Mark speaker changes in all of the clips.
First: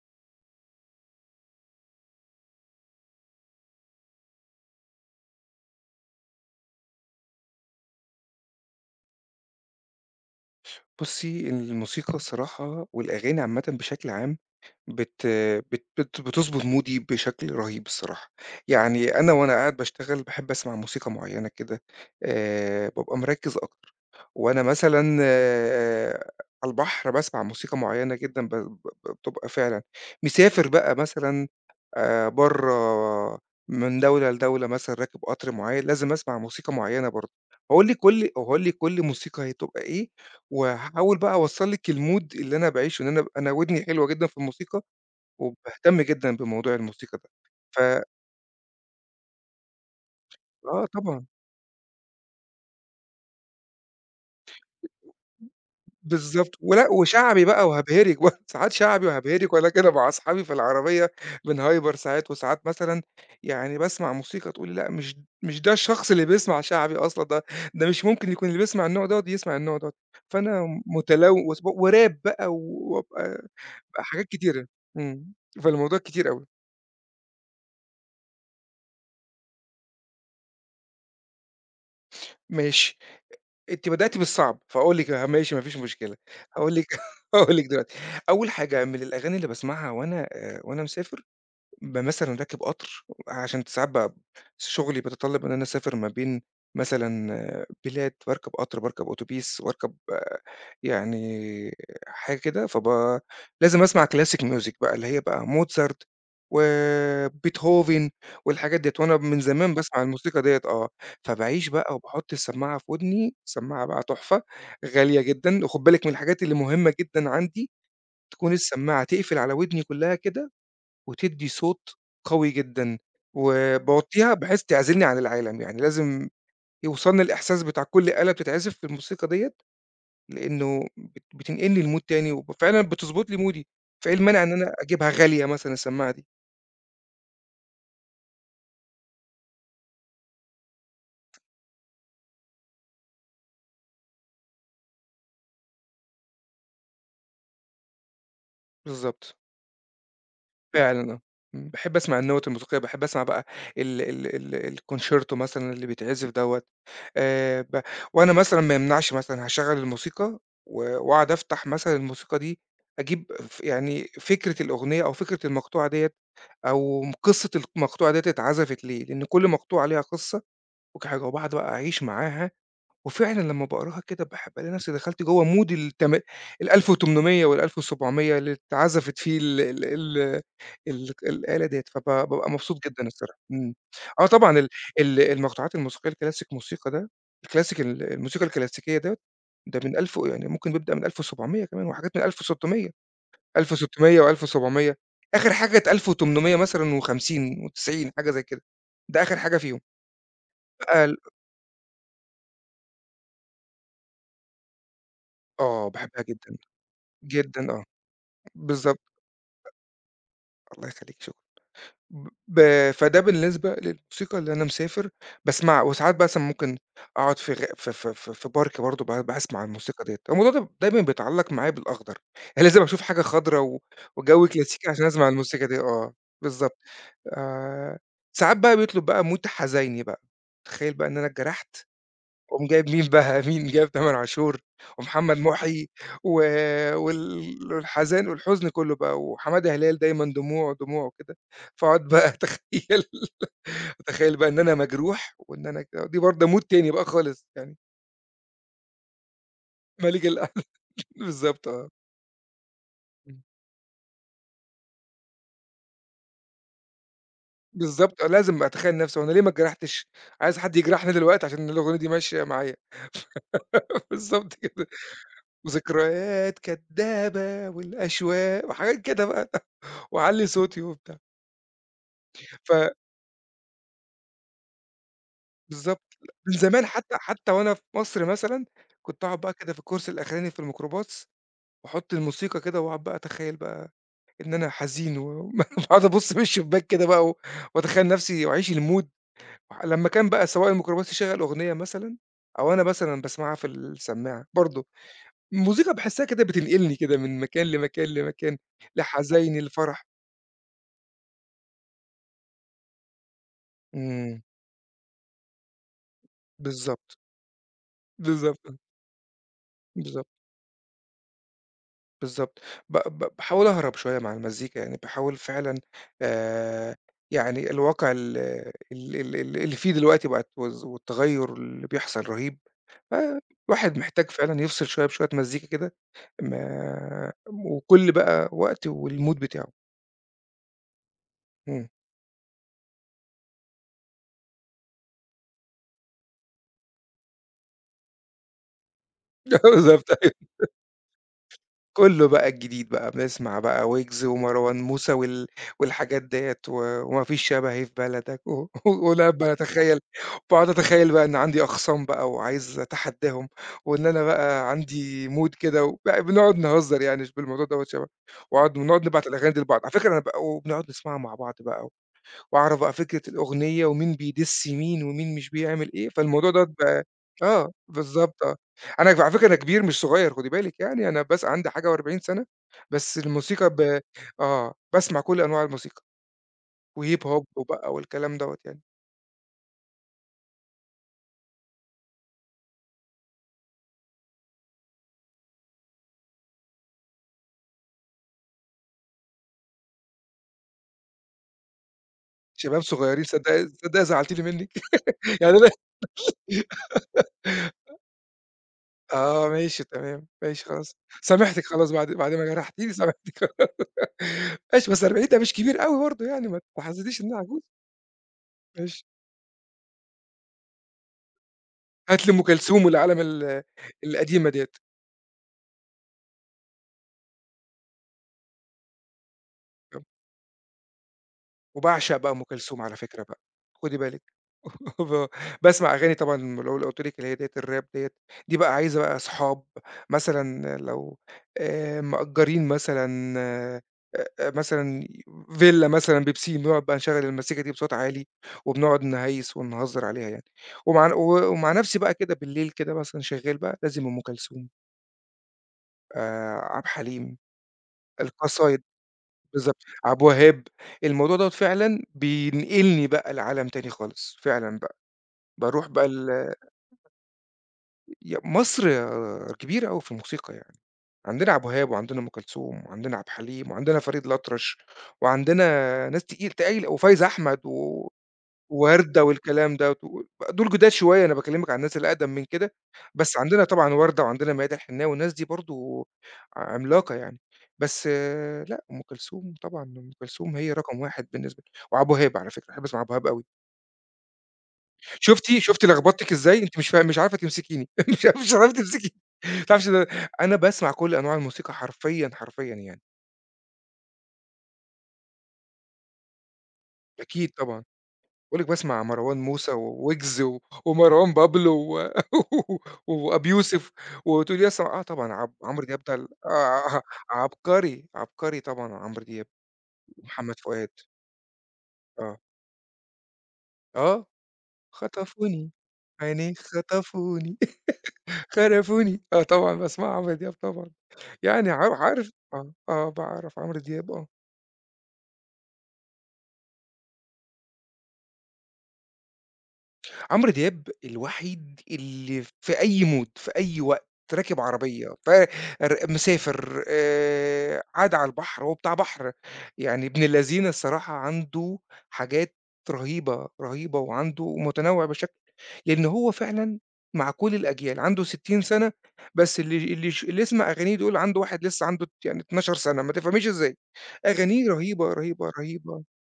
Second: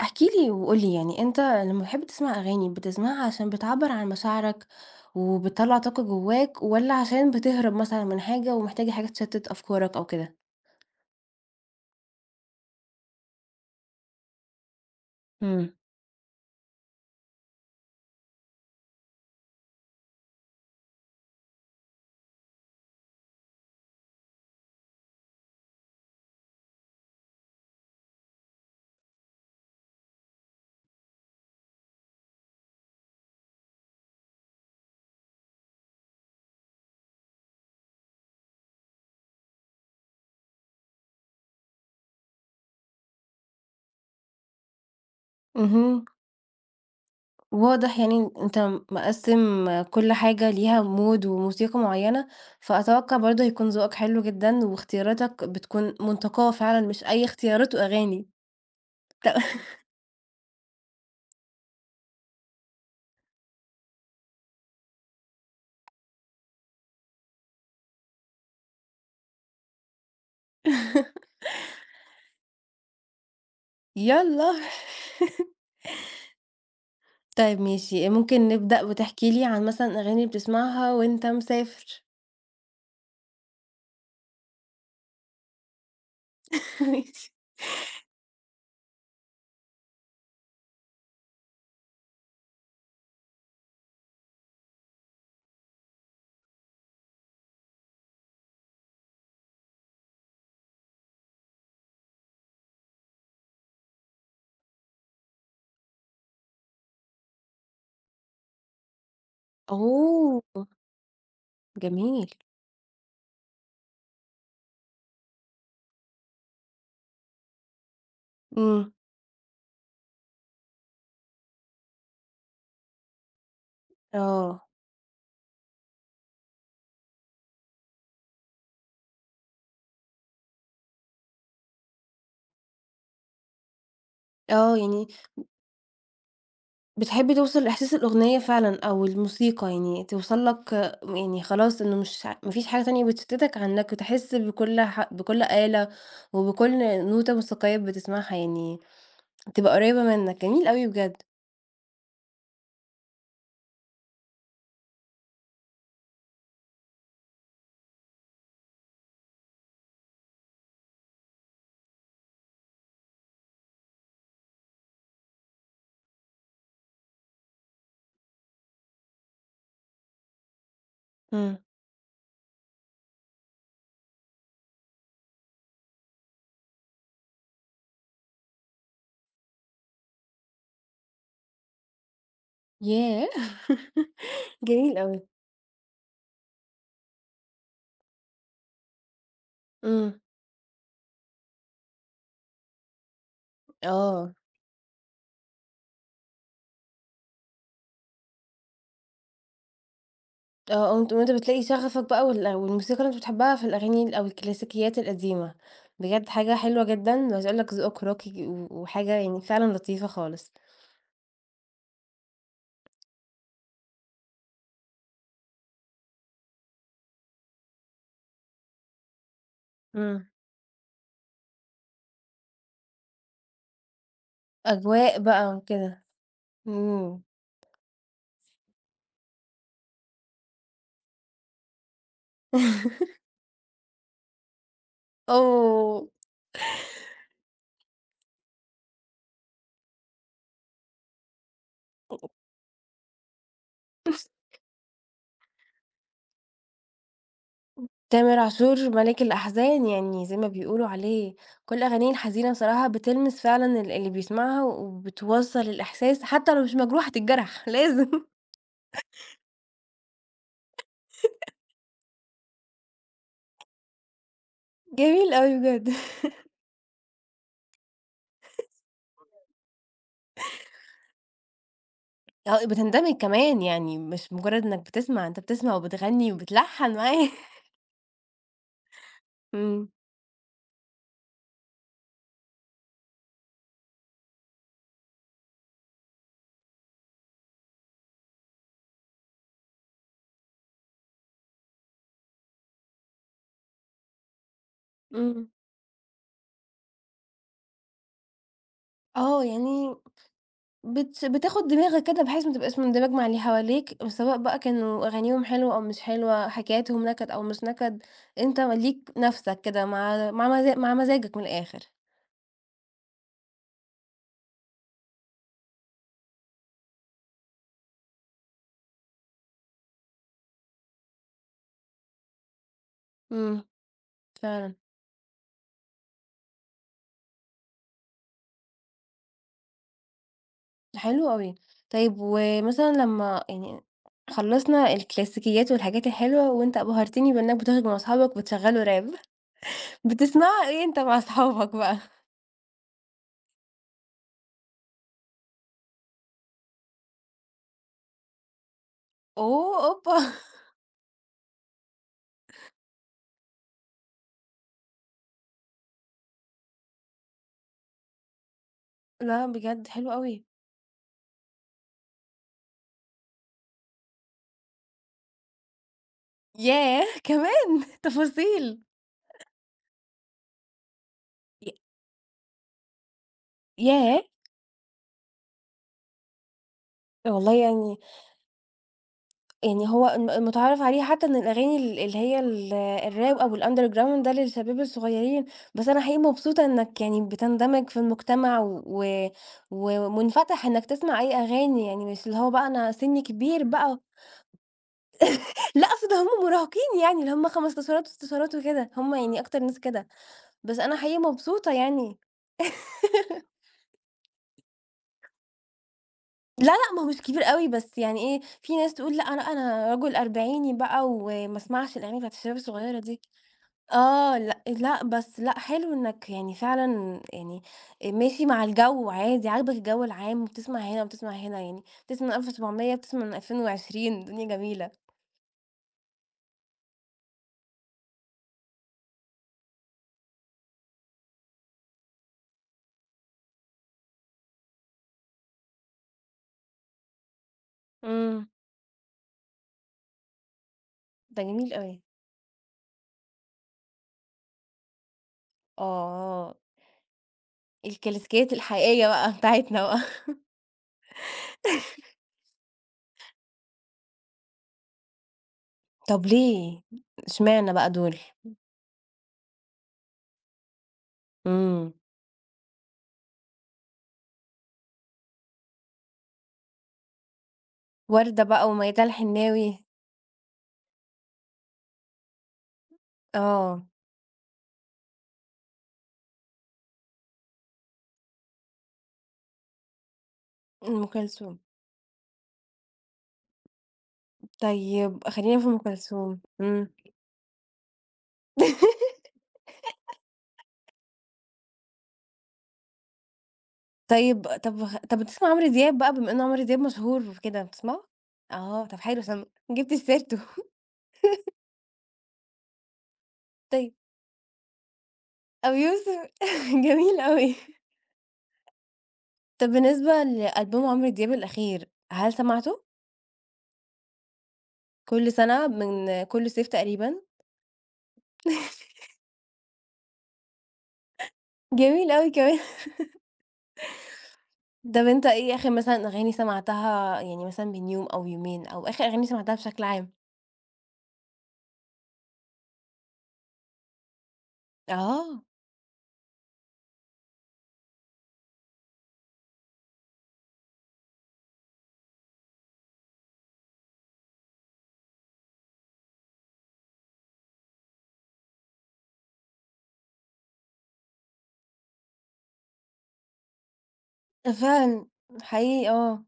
Speaker 1: احكِ لي وقُل لي يعني أنت لمّا بتحب تسمع أغاني، بتسمعها عشان بتعبّر عن مشاعرك وبتطلّع طاقة جواك، والّا عشان بتهرب مثلًا من حاجة ومحتاجة حاجة تشتت أفكارك أو كده؟
Speaker 2: بُصّي، الموسيقى الصراحة والأغاني عامةً بشكل عام بت
Speaker 1: إمم.
Speaker 2: بت بت بتضبط مودي بشكل رهيب الصراحة. يعني وأنا قاعد باشتغل باحب أسمع موسيقى معيّنة كده. بابقى مركّز أكتر. وأنا مثلًا على البحر باسمع موسيقى معيّنة جدًا ب ب بتبقى فعلًا مسافر بقى مثلًا. برّه من دولة لدولة مثلًا راكب قطر معيّن لازم أسمع موسيقى معيّنة برضه. هاقول لِك كل موسيقى هي بتبقى إيه، وهاحاول بقى أوصّل لِك الmood اللي أنا باعيشه، إن أنا ودني حلوة جدًا في الموسيقى، وباهتم
Speaker 1: اهم،
Speaker 2: جدًا بموضوع الموسيقى ده.
Speaker 1: واضح
Speaker 2: ف
Speaker 1: يعني إن أنت مقسّم كل حاجة ليها
Speaker 2: آه طبعًا.
Speaker 1: mood وموسيقى معيّنة، فأتوقع برضه هيكون ذوقك حلو جدًا، واختياراتك بتكون
Speaker 2: بالضبط.
Speaker 1: منتقاة فعلًا
Speaker 2: ولأ
Speaker 1: مش أي
Speaker 2: وشعبي بقى
Speaker 1: اختيارات
Speaker 2: وهابهرِك
Speaker 1: وأغاني.
Speaker 2: بقى، ساعات شعبي
Speaker 1: ط
Speaker 2: وهابهرِك وأنا كده مع أصحابي في العربية بنهايبر ساعات. وساعات مثلًا يعني باسمع موسيقى تقولي لأ مش ده الشخص اللي بيسمع شعبي أصلًا. ده مش ممكن يكون اللي بيسمع النوع دوّة يسمع النوع دوّة. فأنا متلوث بقى وراب بقى وأبقى حاجات
Speaker 1: يالّا
Speaker 2: كتيرة. إمم، فالموضوع كتير أوي.
Speaker 1: طيب ماشي، ممكن نبدأ وتحكي لي عن مثلًا أغاني بتسمعها وأنت مسافر؟
Speaker 2: ماشي. أنتِ بدأتِ بالصعب، فاقول لِك آه ماشي ما فيش مشكلة. هاقول لِك
Speaker 1: ماشي.
Speaker 2: هاقول لِك دلوقتي. أول حاجة من الأغاني اللي باسمعها وأنا مسافر مثلًا راكب قطر عشان ساعات شغلي بيتطلب إن أنا أسافر ما بين مثلًا، بلاد، باركب قطر، باركب أوتوبيس، باركب يعني حاجة كده. لازم أسمع classic music بقى اللي هي بقى موتسارت وبيتهوفن والحاجات ديّة. وأنا من زمان باسمع الموسيقى ديّة
Speaker 1: أوه!
Speaker 2: آه. فباعيش بقى
Speaker 1: جميل.
Speaker 2: وباحط السماعة في ودني، سماعة بقى تحفة غالية جدًا. وخُد بالك من الحاجات اللي مهمة جدًا عندي تكون
Speaker 1: إمم.
Speaker 2: السماعة تقفل على ودني كلها كده، وتدّي صوت قوي جدًا. وباوطّيها بحيث
Speaker 1: آه.
Speaker 2: تعزلني عن العالم، يعني لازم يوصلني الإحساس بتاع كل آلة بتتعزف في الموسيقى ديّة، لإنه بتنقلني لMood تاني، وفعلًا بتضبط لي مودي. فإيه المانع إن أنا
Speaker 1: آه، يعني
Speaker 2: أجيبها غالية مثلًا السماعة دي؟
Speaker 1: بتحبي توصل لإحساس الأغنية فعلًا أو الموسيقى، يعني توصل لك آه، يعني خلاص إنه مش ما فيش حاجة تانية بتشتتك عن إنك بتحس بكل بكل آلة وبكل نوتة موسيقية بتسمعها، يعني
Speaker 2: بالضبط.
Speaker 1: تبقى قريبة منك. جميل أوي
Speaker 2: فعلًا
Speaker 1: بجد.
Speaker 2: آه. إمم. باحب أسمع النوَّت الموسيقية. باحب أسمع بقى ال ال ال الConcerto مثلًا اللي بيتعزف دوّة. ب وأنا مثلًا ما يمنعش مثلًا هاشغّل الموسيقى، و وأقعد أفتح مثلًا الموسيقى دي، أجيب يعني فكرة الأغنية أو فكرة المقطوعة ديّة، أو قصة المقطوعة ديّة اتعزفت ليه، لإن كل مقطوعة ليها قصة وكل حاجة. وباقعد
Speaker 1: إمم.
Speaker 2: بقى أعيش معاها. وفعلًا لمّا باقراها كده بالاقي نفسي دخلت جوّه مود التم ال1800 وال1700 اللي اتعزفت فيه ال ال ال ال الآلة ديّة. بابقى مبسوط جدًا
Speaker 1: ياه!
Speaker 2: الصراحة. إمم. آه طبعًا ال
Speaker 1: جميل
Speaker 2: ال
Speaker 1: أوي.
Speaker 2: المقطوعات الموسيقية الكلاسيك موسيقى ده، الكلاسيك الموسيقى الكلاسيكية ده، ده من ألف
Speaker 1: إمم.
Speaker 2: و يعني ممكن بيبدأ من 1700 كمان وحاجات من 1600. 1600
Speaker 1: آه.
Speaker 2: و1700، آخر حاجة كانت 1800 مثلًا و50 و90 حاجة زي كده. ده آخر حاجة فيهم.
Speaker 1: آه،
Speaker 2: بقى
Speaker 1: وأنت
Speaker 2: ال
Speaker 1: وأنت بتلاقي شغفك بقى والموسيقى اللي أنت بتحبها في الأغاني أو الكلاسيكيات القديمة،
Speaker 2: آه باحبها
Speaker 1: بجد حاجة
Speaker 2: جدًا.
Speaker 1: حلوة جدًا، عايزة أقول
Speaker 2: جدًا
Speaker 1: لك
Speaker 2: آه.
Speaker 1: ذوقك راقي و
Speaker 2: بالضبط.
Speaker 1: وحاجة يعني فعلًا لطيفة خالص،
Speaker 2: الله يخلّيك شكرًا. ب ب فده بالنسبة للموسيقى اللي أنا مسافر باسمعها. وساعات بقى مثلًا ممكن أقعد في غ في في في في park برضه باسمع الموسيقى ديّة.
Speaker 1: إمم.
Speaker 2: الموضوع ده دايمًا بيتعلّق معايا بالأخضر، يعني لازم أشوف حاجة خضرا و وجَو كلاسيكي عشان
Speaker 1: أجواء
Speaker 2: أسمع
Speaker 1: بقى
Speaker 2: الموسيقى دي
Speaker 1: وكده،
Speaker 2: آه. بالضبط.
Speaker 1: إمم.
Speaker 2: آآ، ساعات بقى بيطلب بقى mood حزيني بقى. تخيّل بقى إن أنا اتجرحت وقام جايب مين بقى، مين جايب تامر عاشور ومحمد محي
Speaker 1: أوه!
Speaker 2: و وال والحزان والحزن كلّه بقى، وحمادة هلال دايمًا دموع، دموع وكده. فاقعد بقى أتخيّل أتخيّل بقى إن أنا مجروح وإن أنا كده دي برضه mood تاني بقى خالص يعني.
Speaker 1: تامر عاشور مَلِك الأحزان،
Speaker 2: مَلِك
Speaker 1: يعني زي ما
Speaker 2: القلب.
Speaker 1: بيقولوا عليه
Speaker 2: بالضبط
Speaker 1: كل
Speaker 2: آه.
Speaker 1: أغانيه الحزينة بصراحة بتلمس
Speaker 2: إمم.
Speaker 1: فعلًا اللي بيسمعها وبتوصّل الإحساس، حتى لو مش مجروح هتتجرح لازم
Speaker 2: بالضبط آه. لازم أتخيّل نَفْسي هو أنا ليه ما اتجرحتش، عايز حد يجرحني دلوقتي عشان الأغنية دي ماشية معايا. بالضبط كده.
Speaker 1: جميل أوي بجد.
Speaker 2: وذكريات كدابة والأشواق وحاجات كده بقى. واعلّي صوتي وبتاع.
Speaker 1: آه،
Speaker 2: ف
Speaker 1: بتندمج كمان، يعني مش مجرّد إنّك بتسمع، أنت بتسمع
Speaker 2: بالضبط.
Speaker 1: وبتغني
Speaker 2: من زمان
Speaker 1: وبتلحّن
Speaker 2: حتى
Speaker 1: معاه.
Speaker 2: حتى وأنا في مصر مثلًا، كنت أقعد بقى كده في
Speaker 1: إمم،
Speaker 2: الكرسي الأخراني في الميكروباص، وأحط الموسيقى كده وأقعد بقى أتخيّل بقى إن أنا حزين، و باقعد أبُص من الشباك كده بقى، وأتخيّل نفسي وأعيش المود لمّا كان بقى سواق الميكروباص يشغّل أغنية مثلًا، أو أنا مثلًا باسمعها في السماعة برضه.
Speaker 1: إمم.
Speaker 2: الموسيقى باحسّها كده بتنقلني كده من مكان لمكان، لمكان،
Speaker 1: آه،
Speaker 2: لحزايني،
Speaker 1: يعني
Speaker 2: لفرح.
Speaker 1: بتاخد دماغك كده بحيث ما تبقاش مندمج مع اللي حواليك، سواء
Speaker 2: إمم.
Speaker 1: بقى كانوا أغانيهم حلوة أو مش حلوة، حكاياتهم
Speaker 2: بالضبط.
Speaker 1: نكد أو مش نكد،
Speaker 2: بالضبط.
Speaker 1: أنت ليك نَفْسك كده
Speaker 2: بالضبط.
Speaker 1: مع مزاجك من الآخر.
Speaker 2: بالضبط. ب ب باحاول أهرب شوية مع المزيكا. يعني باحاول فعلًا، آآ يعني الواقع ال ال ال ال اللي فيه دلوقتي بقت والتغيُّر اللي بيحصل رهيب.
Speaker 1: إمم.
Speaker 2: فالواحد محتاج فعلًا
Speaker 1: فعلًا،
Speaker 2: يفصل شوية بشوية مزيكا كده. ما وكل بقى وقت والمود بتاعه.
Speaker 1: حلو أوي.
Speaker 2: إمم.
Speaker 1: طيب ومثلًا لمّا يعني خلّصنا الكلاسيكيات والحاجات الحلوة وأنت أبهرتني بإنّك بتخرج مع أصحابك وبتشغّلوا راب.
Speaker 2: بالضبط.
Speaker 1: بتسمعها إيه أنت مع أصحابك بقى؟
Speaker 2: كُلّه بقى الجديد بقى، بنسمع بقى ويجز ومروان موسى والحاجات ديّة، وما فيش شبهي في بلدك و وأنا
Speaker 1: أوه!
Speaker 2: باتخيّل.
Speaker 1: أوبا!
Speaker 2: باقعد أتخيّل بقى إن عندي أخصام بقى وعايز أتحدّاهم، وإن أنا بقى عندي mood كده، بقى بنقعد نهزّر يعني بالموضوع دوّة شبه. وأقعد ونقعد نبعت
Speaker 1: لأ
Speaker 2: الأغاني دي لبعض،
Speaker 1: بجد
Speaker 2: على فكرة
Speaker 1: حلو
Speaker 2: أنا بقى
Speaker 1: أوي.
Speaker 2: وبنقعد نسمعها مع بعض بقى، وأعرف بقى فكرة الأغنية ومين بيدِس مين ومين مش بيعمل إيه، فالموضوع دوّة بقى.
Speaker 1: ياه!
Speaker 2: آه،
Speaker 1: كمان
Speaker 2: بالضبط آه.
Speaker 1: تفاصيل.
Speaker 2: أنا على فكرة أنا كبير مش صغير خُدي بالِك يعني، أنا بس عندي
Speaker 1: ي
Speaker 2: حاجة و40 سَنة. بس الموسيقى
Speaker 1: ياه!
Speaker 2: آه، باسمع كل أنواع الموسيقى، وهيب هوب
Speaker 1: والله
Speaker 2: وبقى
Speaker 1: يعني
Speaker 2: والكلام دوّة يعني.
Speaker 1: يعني هو المتعارف عليه حتى إن الأغاني اللي هي الراب أو الunderground ده للشباب الصغيّرين، بس أنا حقيقي مبسوطة إنك يعني بتندمج في المجتمع و ومنفتح إنك تسمع أي أغاني، يعني مش اللي هو بقى
Speaker 2: شباب
Speaker 1: أنا سنّي
Speaker 2: صغيرين.
Speaker 1: كبير
Speaker 2: صدّقي
Speaker 1: بقى
Speaker 2: صدّقي زعلتيني منِّك يعني. أنا
Speaker 1: لأ أقصد هُم مراهقين يعني اللي هُم 15 وستاشرات وكده، هُم يعني
Speaker 2: آه
Speaker 1: أكتر ناس
Speaker 2: ماشي
Speaker 1: كده.
Speaker 2: تمام، ماشي
Speaker 1: بس
Speaker 2: خلاص.
Speaker 1: أنا حقيقي
Speaker 2: سامحتِك
Speaker 1: مبسوطة
Speaker 2: خلاص بعد
Speaker 1: يعني.
Speaker 2: بعد ما جرحتيني سامحتِك. ماشي بس 40 ده مش كبير أوي برضه يعني، ما
Speaker 1: لا، لأ، ما هو
Speaker 2: تحسسنيش
Speaker 1: مش
Speaker 2: إن أنا
Speaker 1: كبير
Speaker 2: عجوز.
Speaker 1: أوي، بس يعني إيه، في ناس
Speaker 2: ماشي.
Speaker 1: تقول لأ أنا رجل أربعيني بقى وما اسمعش الأغاني
Speaker 2: هات
Speaker 1: بتاعة
Speaker 2: لي أم
Speaker 1: الشباب
Speaker 2: كلثوم
Speaker 1: الصغيرة
Speaker 2: والأعلام
Speaker 1: دي. آه،
Speaker 2: القديمة
Speaker 1: لأ،
Speaker 2: ديّة.
Speaker 1: لأ، بس لأ، حلو إنك يعني فعلًا يعني ماشي مع الجو عادي، عاجبك
Speaker 2: آه.
Speaker 1: الجو العام وبتسمع هنا وبتسمع هنا، يعني
Speaker 2: وباعشق
Speaker 1: بتسمع
Speaker 2: بقى
Speaker 1: من
Speaker 2: أم كلثوم
Speaker 1: 1700
Speaker 2: على فكرة
Speaker 1: بتسمع من
Speaker 2: بقى، خُدي
Speaker 1: 2020
Speaker 2: بالِك.
Speaker 1: الدنيا جميلة.
Speaker 2: ب باسمع أغاني طبعًا لو اللي قُلت لِك اللي هي ديّة الراب ديّة، دي بقى عايزة بقى أصحاب مثلًا لو، مأجّرين مثلًا مثلًا فيلا مثلًا ببسين، بنقعد بقى نشغّل المزيكا دي بصوت عالي،
Speaker 1: إمم،
Speaker 2: وبنقعد نهيّس ونهزّر عليها يعني. ومع ن
Speaker 1: ده
Speaker 2: و
Speaker 1: جميل
Speaker 2: ومع
Speaker 1: أوي.
Speaker 2: نَفْسي بقى كده بالليل كده مثلًا شغّال بقى لازم أم كلثوم.
Speaker 1: آه،
Speaker 2: عبد الحليم.
Speaker 1: الكلاسيكيات
Speaker 2: القصايد.
Speaker 1: الحقيقية بقى
Speaker 2: بالضبط.
Speaker 1: بتاعتنا بقى.
Speaker 2: عبد الوهاب. الموضوع دوّة فعلًا بينقلني بقى لعالم تاني خالص، فعلًا بقى. باروح بقى
Speaker 1: طب
Speaker 2: ال
Speaker 1: ليه؟ اشمعنى بقى دول؟
Speaker 2: ي مصر كبيرة أوي في الموسيقى يعني، عندنا عبد الوهاب
Speaker 1: إمم.
Speaker 2: وعندنا أم كلثوم وعندنا عبد الحليم وعندنا فريد الأطرش وعندنا ناس تقايلة وفايزة أحمد. و
Speaker 1: وردة بقى وميادة
Speaker 2: وردة والكلام
Speaker 1: الحناوي،
Speaker 2: دوّة. دول جداد شوية، أنا باكلمِك عن الناس الأقدم من كده. بس عندنا
Speaker 1: آه،
Speaker 2: طبعًا وردة وعندنا ميادة الحناوي، والناس دي برضه عملاقة يعني. بس لأ، أم كلثوم طبعًا، أم كلثوم هي رقم
Speaker 1: أم
Speaker 2: 1
Speaker 1: كلثوم.
Speaker 2: بالنسبة لي. وعبد الوهاب على فكرة، باحب أسمع عبد الوهاب أوي.
Speaker 1: طيب
Speaker 2: شُفتِ
Speaker 1: خلّينا في أم
Speaker 2: شُفتِ لخبطتِك
Speaker 1: كلثوم،
Speaker 2: إزاي؟ أنتِ مش
Speaker 1: إمم.
Speaker 2: فا مش عارفة تمسكيني. مش عارفة تمسكيني. ما تعرفيش إن أنا باسمع كل أنواع الموسيقى حرفيًا، حرفيًا يعني.
Speaker 1: طب بتسمع عمرو دياب بقى بما إن عمرو دياب مشهور
Speaker 2: أكيد
Speaker 1: وكده،
Speaker 2: طبعًا.
Speaker 1: بتسمعه؟
Speaker 2: باقول لِك
Speaker 1: آه، طب
Speaker 2: باسمع
Speaker 1: حلو
Speaker 2: مروان موسى
Speaker 1: جِبت سيرته.
Speaker 2: وويجز، ومروان بابلو و وأبي يوسف.
Speaker 1: طيب
Speaker 2: وتقولي لي أسمع آه طبعًا
Speaker 1: أبو
Speaker 2: عمرو دياب ده ال
Speaker 1: يوسف
Speaker 2: آه آه، آه،
Speaker 1: جميل أوي.
Speaker 2: عبقري. عبقري طبعًا عمرو دياب.
Speaker 1: طب بالنسبة
Speaker 2: محمد
Speaker 1: لألبوم
Speaker 2: فؤاد.
Speaker 1: عمرو دياب الأخير، هل
Speaker 2: آه،
Speaker 1: سمعته؟
Speaker 2: آه
Speaker 1: كل سنة
Speaker 2: خطفوني.
Speaker 1: من كل
Speaker 2: عينيه
Speaker 1: صيف تقريبًا؟
Speaker 2: خطفوني. خرفوني. آه طبعًا باسمع عمرو دياب طبعًا. يعني
Speaker 1: جميل
Speaker 2: عارف
Speaker 1: أوي كمان.
Speaker 2: آه. باعرف عمرو دياب آه.
Speaker 1: طب أنت إيه آخر مثلًا أغاني سمعتها يعني مثلًا من يوم أو يومين، أو آخر أغاني سمعتها بشكل عام؟
Speaker 2: عمرو دياب الوحيد اللي في أي مود، في أي وقت راكب عربية،
Speaker 1: آه.
Speaker 2: مسافر. قاعد على البحر، هو بتاع بحر يعني. ابن اللذينة الصراحة عنده حاجات رهيبة، رهيبة. وعنده متنوع بشكل، لأن هو فعلًا مع كل الأجيال. عنده 60 سنة بس اللي يسمع أغانيه دول عنده واحد لسه عنده يعني 12 سنة، ما تفهميش إزاي. أغانيه
Speaker 1: فعلًا،
Speaker 2: رهيبة، رهيبة،
Speaker 1: حقيقي
Speaker 2: رهيبة.
Speaker 1: آه.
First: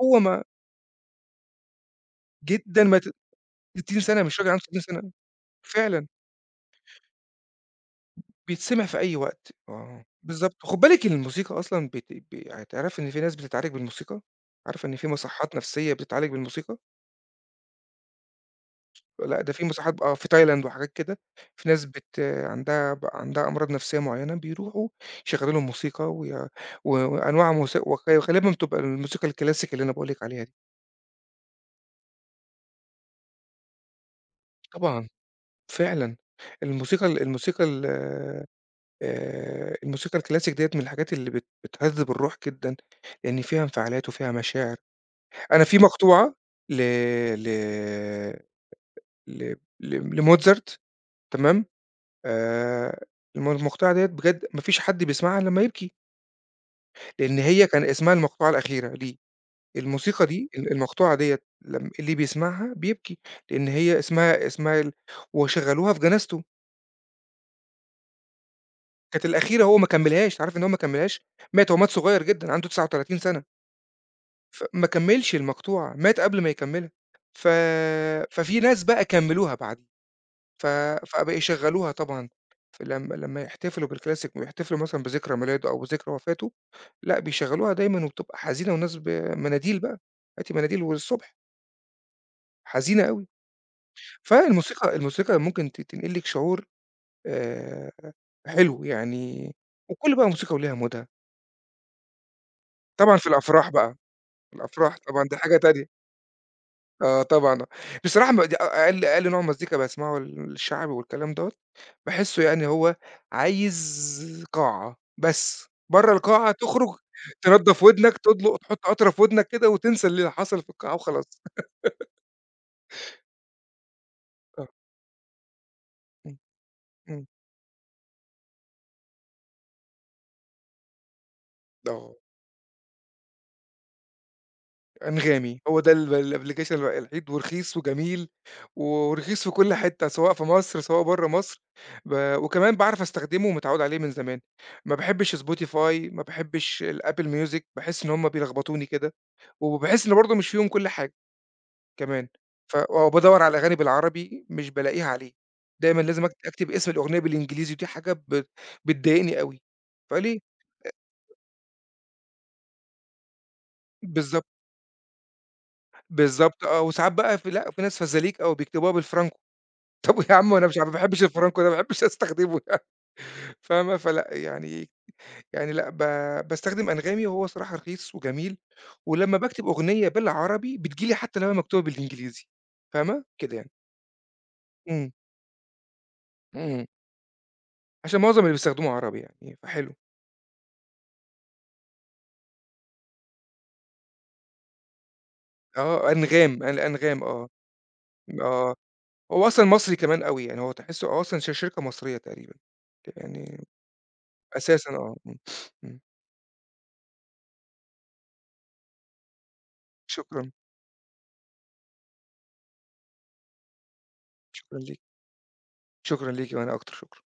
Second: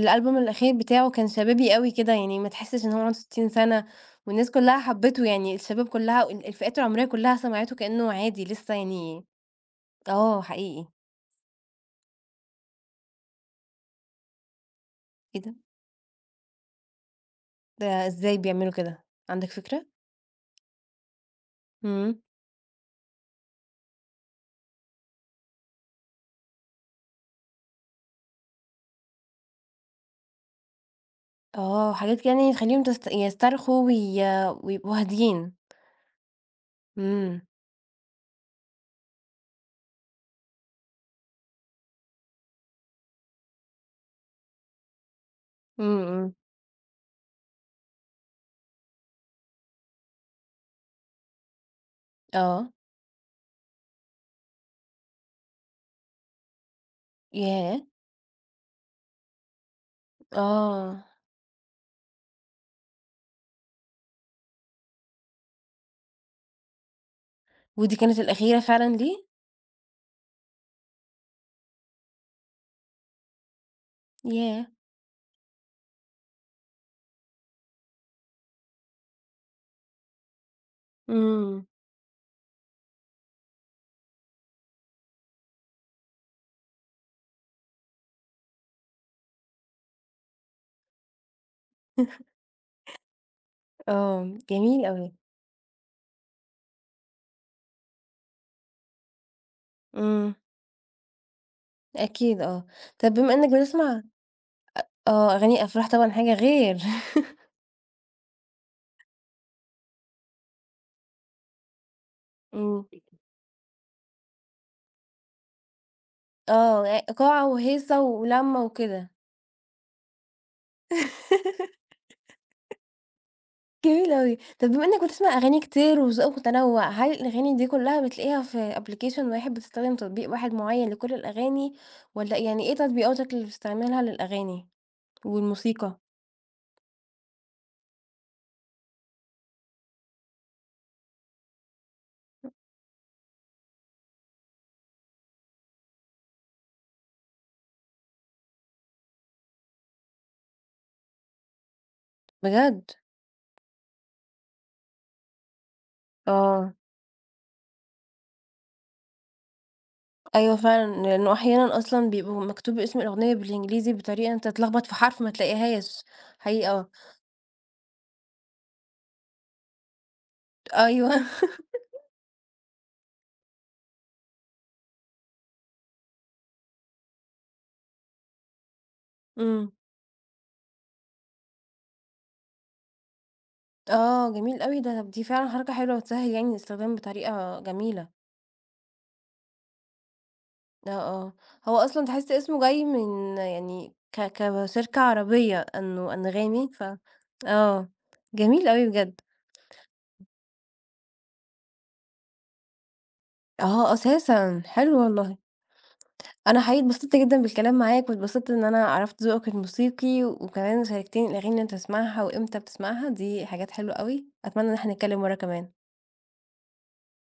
Speaker 2: هو ما
Speaker 1: الأخير بتاعه كان شبابي أوي كده، يعني ما
Speaker 2: جدًا
Speaker 1: تحسّش إن
Speaker 2: ما
Speaker 1: هو
Speaker 2: ت
Speaker 1: عنده 60 سَنة
Speaker 2: 60 سنة مش راجل
Speaker 1: والناس
Speaker 2: عنده
Speaker 1: كُلّها
Speaker 2: 60 سنة.
Speaker 1: حبّته، يعني الشباب
Speaker 2: فعلًا.
Speaker 1: كُلّها الفئات العمرية كُلّها سمعته كإنه عادي لسّه
Speaker 2: بيتسمع في أي
Speaker 1: يعني
Speaker 2: وقت، آه،
Speaker 1: آه
Speaker 2: بالضبط. وخُد
Speaker 1: حقيقي.
Speaker 2: بالِك إن الموسيقى أصلًا بت ب هتعرفي إن في ناس بتتعالج بالموسيقى؟ عارفة إن في
Speaker 1: إيه
Speaker 2: مصحات
Speaker 1: ده!
Speaker 2: نفسية بتتعالج بالموسيقى؟
Speaker 1: ده إزاي بيعملوا كده،
Speaker 2: لأ،
Speaker 1: عندك
Speaker 2: ده في
Speaker 1: فكرة؟
Speaker 2: مصحات آه، في تايلاند وحاجات كده. في ناس
Speaker 1: إمم.
Speaker 2: عندها أمراض نفسية معيّنة، بيروحوا يشغّلوا لهم موسيقى وي و وأنواع موسي وغ غالبًا بتبقى الموسيقى الclassic اللي أنا باقول لِك عليها دي.
Speaker 1: آه، حاجات كده يعني تخلّيهم يسترخوا ويبقوا
Speaker 2: طبعًا.
Speaker 1: هاديين.
Speaker 2: فعلًا. الموسيقى ال
Speaker 1: إمم.
Speaker 2: الموسيقى ال الموسيقى الclassic ديّة من الحاجات اللي بتهذِّب الروح جدًا، لإن فيها انفعالات وفيها مشاعر. أنا في
Speaker 1: إمم،
Speaker 2: مقطوعة
Speaker 1: إمم.
Speaker 2: ل ل ل ل لموتزارت، تمام.
Speaker 1: آه.
Speaker 2: آآ المقطوعة ديّة بجد ما فيش حد بيسمعها إلا لمّا يبكي، لإن هي
Speaker 1: ياه!
Speaker 2: كان اسمها المقطوعة الأخيرة ليه. الموسيقى دي
Speaker 1: آه.
Speaker 2: المقطوعة ديّة لم اللي بيسمعها بيبكي. لإن هي اسمها اسمها ال وشغّلوها في جنازته.
Speaker 1: ودي كانت الأخيرة فعلًا ليه؟
Speaker 2: كانت الأخيرة، هو ما كمّلهاش، أنت عارف إن هو ما كمّلهاش؟ مات، هو مات صغيّر جدًا عنده 39 سَنة.
Speaker 1: ياه!
Speaker 2: فما كمّلش المقطوعة، مات قبل ما يكمّلها. ف ففي ناس بقى كمّلوها بعديه. ف فبقى
Speaker 1: إمم.
Speaker 2: يشغّلوها طبعًا في لمّا يحتفلوا بالكلاسيك ويحتفلوا مثلًا بذكرى ميلاده أو بذكرى وفاته. لأ بيشغّلوها دايمًا وبتبقى حزينة والناس مناديل بقى. هاتي مناديل والصبح، حزينة أوي.
Speaker 1: آه، جميل أوي.
Speaker 2: الموسيقى ممكن تنقل لِك شعور. آآ حلو يعني. وكل بقى
Speaker 1: إمم،
Speaker 2: موسيقى وليها مودها.
Speaker 1: أكيد آه. طَب
Speaker 2: طبعًا في
Speaker 1: بما إنّك
Speaker 2: الأفراح بقى،
Speaker 1: بتسمع
Speaker 2: الأفراح طبعًا
Speaker 1: آه،
Speaker 2: دي حاجة
Speaker 1: أغاني
Speaker 2: تانية.
Speaker 1: أفراح طبعًا حاجة غير
Speaker 2: آه طبعًا. بصراحة ما د أقل نوع مزيكا باسمعه الشعبي والكلام دوّة. باحسّه يعني
Speaker 1: إمم.
Speaker 2: هو عايز قاعة بس، برّه القاعة
Speaker 1: آه،
Speaker 2: تخرج
Speaker 1: قاعة
Speaker 2: تنضّف
Speaker 1: وهيصة
Speaker 2: ودنك، تطلق
Speaker 1: ولَمّة
Speaker 2: تحط قطرة
Speaker 1: وكده.
Speaker 2: في ودنك كده وتنسى اللي حصل في القاعة وخلاص.
Speaker 1: جميل أوي.
Speaker 2: آه.
Speaker 1: طَب بما إنّك بتسمع أغاني كتير
Speaker 2: إمم.
Speaker 1: وذوقك متنوّع، هل
Speaker 2: إمم.
Speaker 1: الأغاني دي كلّها بتلاقيها في application واحد، بتستخدم تطبيق واحد معيّن لكل الأغاني
Speaker 2: آه.
Speaker 1: والّا يعني إيه تطبيقاتك اللي بتستعملها للأغاني
Speaker 2: أنغامي، هو ده
Speaker 1: والموسيقى؟
Speaker 2: الأبلكيشن الوحيد ورخيص وجميل. ورخيص في كل حتة سواء في مصر سواء برّه مصر. وكمان باعرف أستخدمه ومتعوّد عليه من زمان. ما باحبش spotify، ما باحبش الapple music. باحس إن هم بيلخبطوني كده، وباحس إن برضه مش فيهم كل حاجة كمان.
Speaker 1: بجد؟
Speaker 2: آه بادوّر على أغاني بالعربي مش بالاقيها عليه، دايمًا لازم أكتب
Speaker 1: آه،
Speaker 2: اسم الأغنية بالإنجليزي ودي حاجة بتضايقني أوي. فليه؟
Speaker 1: أيوه فعلًا، لإنه أحيانًا أصلًا بيبقوا مكتوب اسم الأغنية بالإنجليزي بطريقة أنت
Speaker 2: بالضبط.
Speaker 1: تتلخبط في حرف ما تلاقيهاش،
Speaker 2: بالضبط آه.
Speaker 1: حقيقة.
Speaker 2: وساعات بقى في، لأ في ناس فزاليك أوي بيكتبوها بالفرنك. طب يا عم أنا مش ما
Speaker 1: أيوه.
Speaker 2: باحبش الفرانكو ده، ما باحبش أستخدمه يعني. فاهمة. فلأ يعني، يعني لأ. باستخدم أنغامي وهو صراحة رخيص وجميل. ولمّا باكتب
Speaker 1: إمم.
Speaker 2: أغنية بالعربي بتيجي لي حتى لو هي مكتوبة بالإنجليزي. فاهمة، كده يعني.
Speaker 1: آه، جميل أوي ده،
Speaker 2: إمم.
Speaker 1: طب دي فعلًا حركة حلوة وتسهّل يعني
Speaker 2: إمم.
Speaker 1: الاستخدام بطريقة جميلة.
Speaker 2: عشان معظم اللي بيستخدموه عربي يعني، فحلو.
Speaker 1: آه، آه. هو أصلًا تحس اسمه جاي من يعني كشركة عربية
Speaker 2: آه.
Speaker 1: أنه أنغامي
Speaker 2: أنغام آه.
Speaker 1: آه، جميل
Speaker 2: آه.
Speaker 1: أوي بجد.
Speaker 2: هو أصلًا مصري كمان أوي يعني، هو تحسّه هو أصلًا شركة مصرية تقريبًا يعني.
Speaker 1: آه، أساسًا،
Speaker 2: أساسًا
Speaker 1: حلو
Speaker 2: آه. إمم.
Speaker 1: والله.
Speaker 2: إمم.
Speaker 1: أنا حقيقي اتبسطت جدًا بالكلام معاك واتبسطت إن أنا عرفت ذوقك الموسيقي
Speaker 2: شكرًا.
Speaker 1: وكمان شاركتني الأغاني اللي أنت بتسمعها وإمتى بتسمعها، دي حاجات حلوة أوي. أتمنى إن
Speaker 2: شكرًا
Speaker 1: إحنا
Speaker 2: ليكِ.
Speaker 1: نتكلم مرة كمان.
Speaker 2: شكرًا ليكِ وأنا أكتر. شكرًا.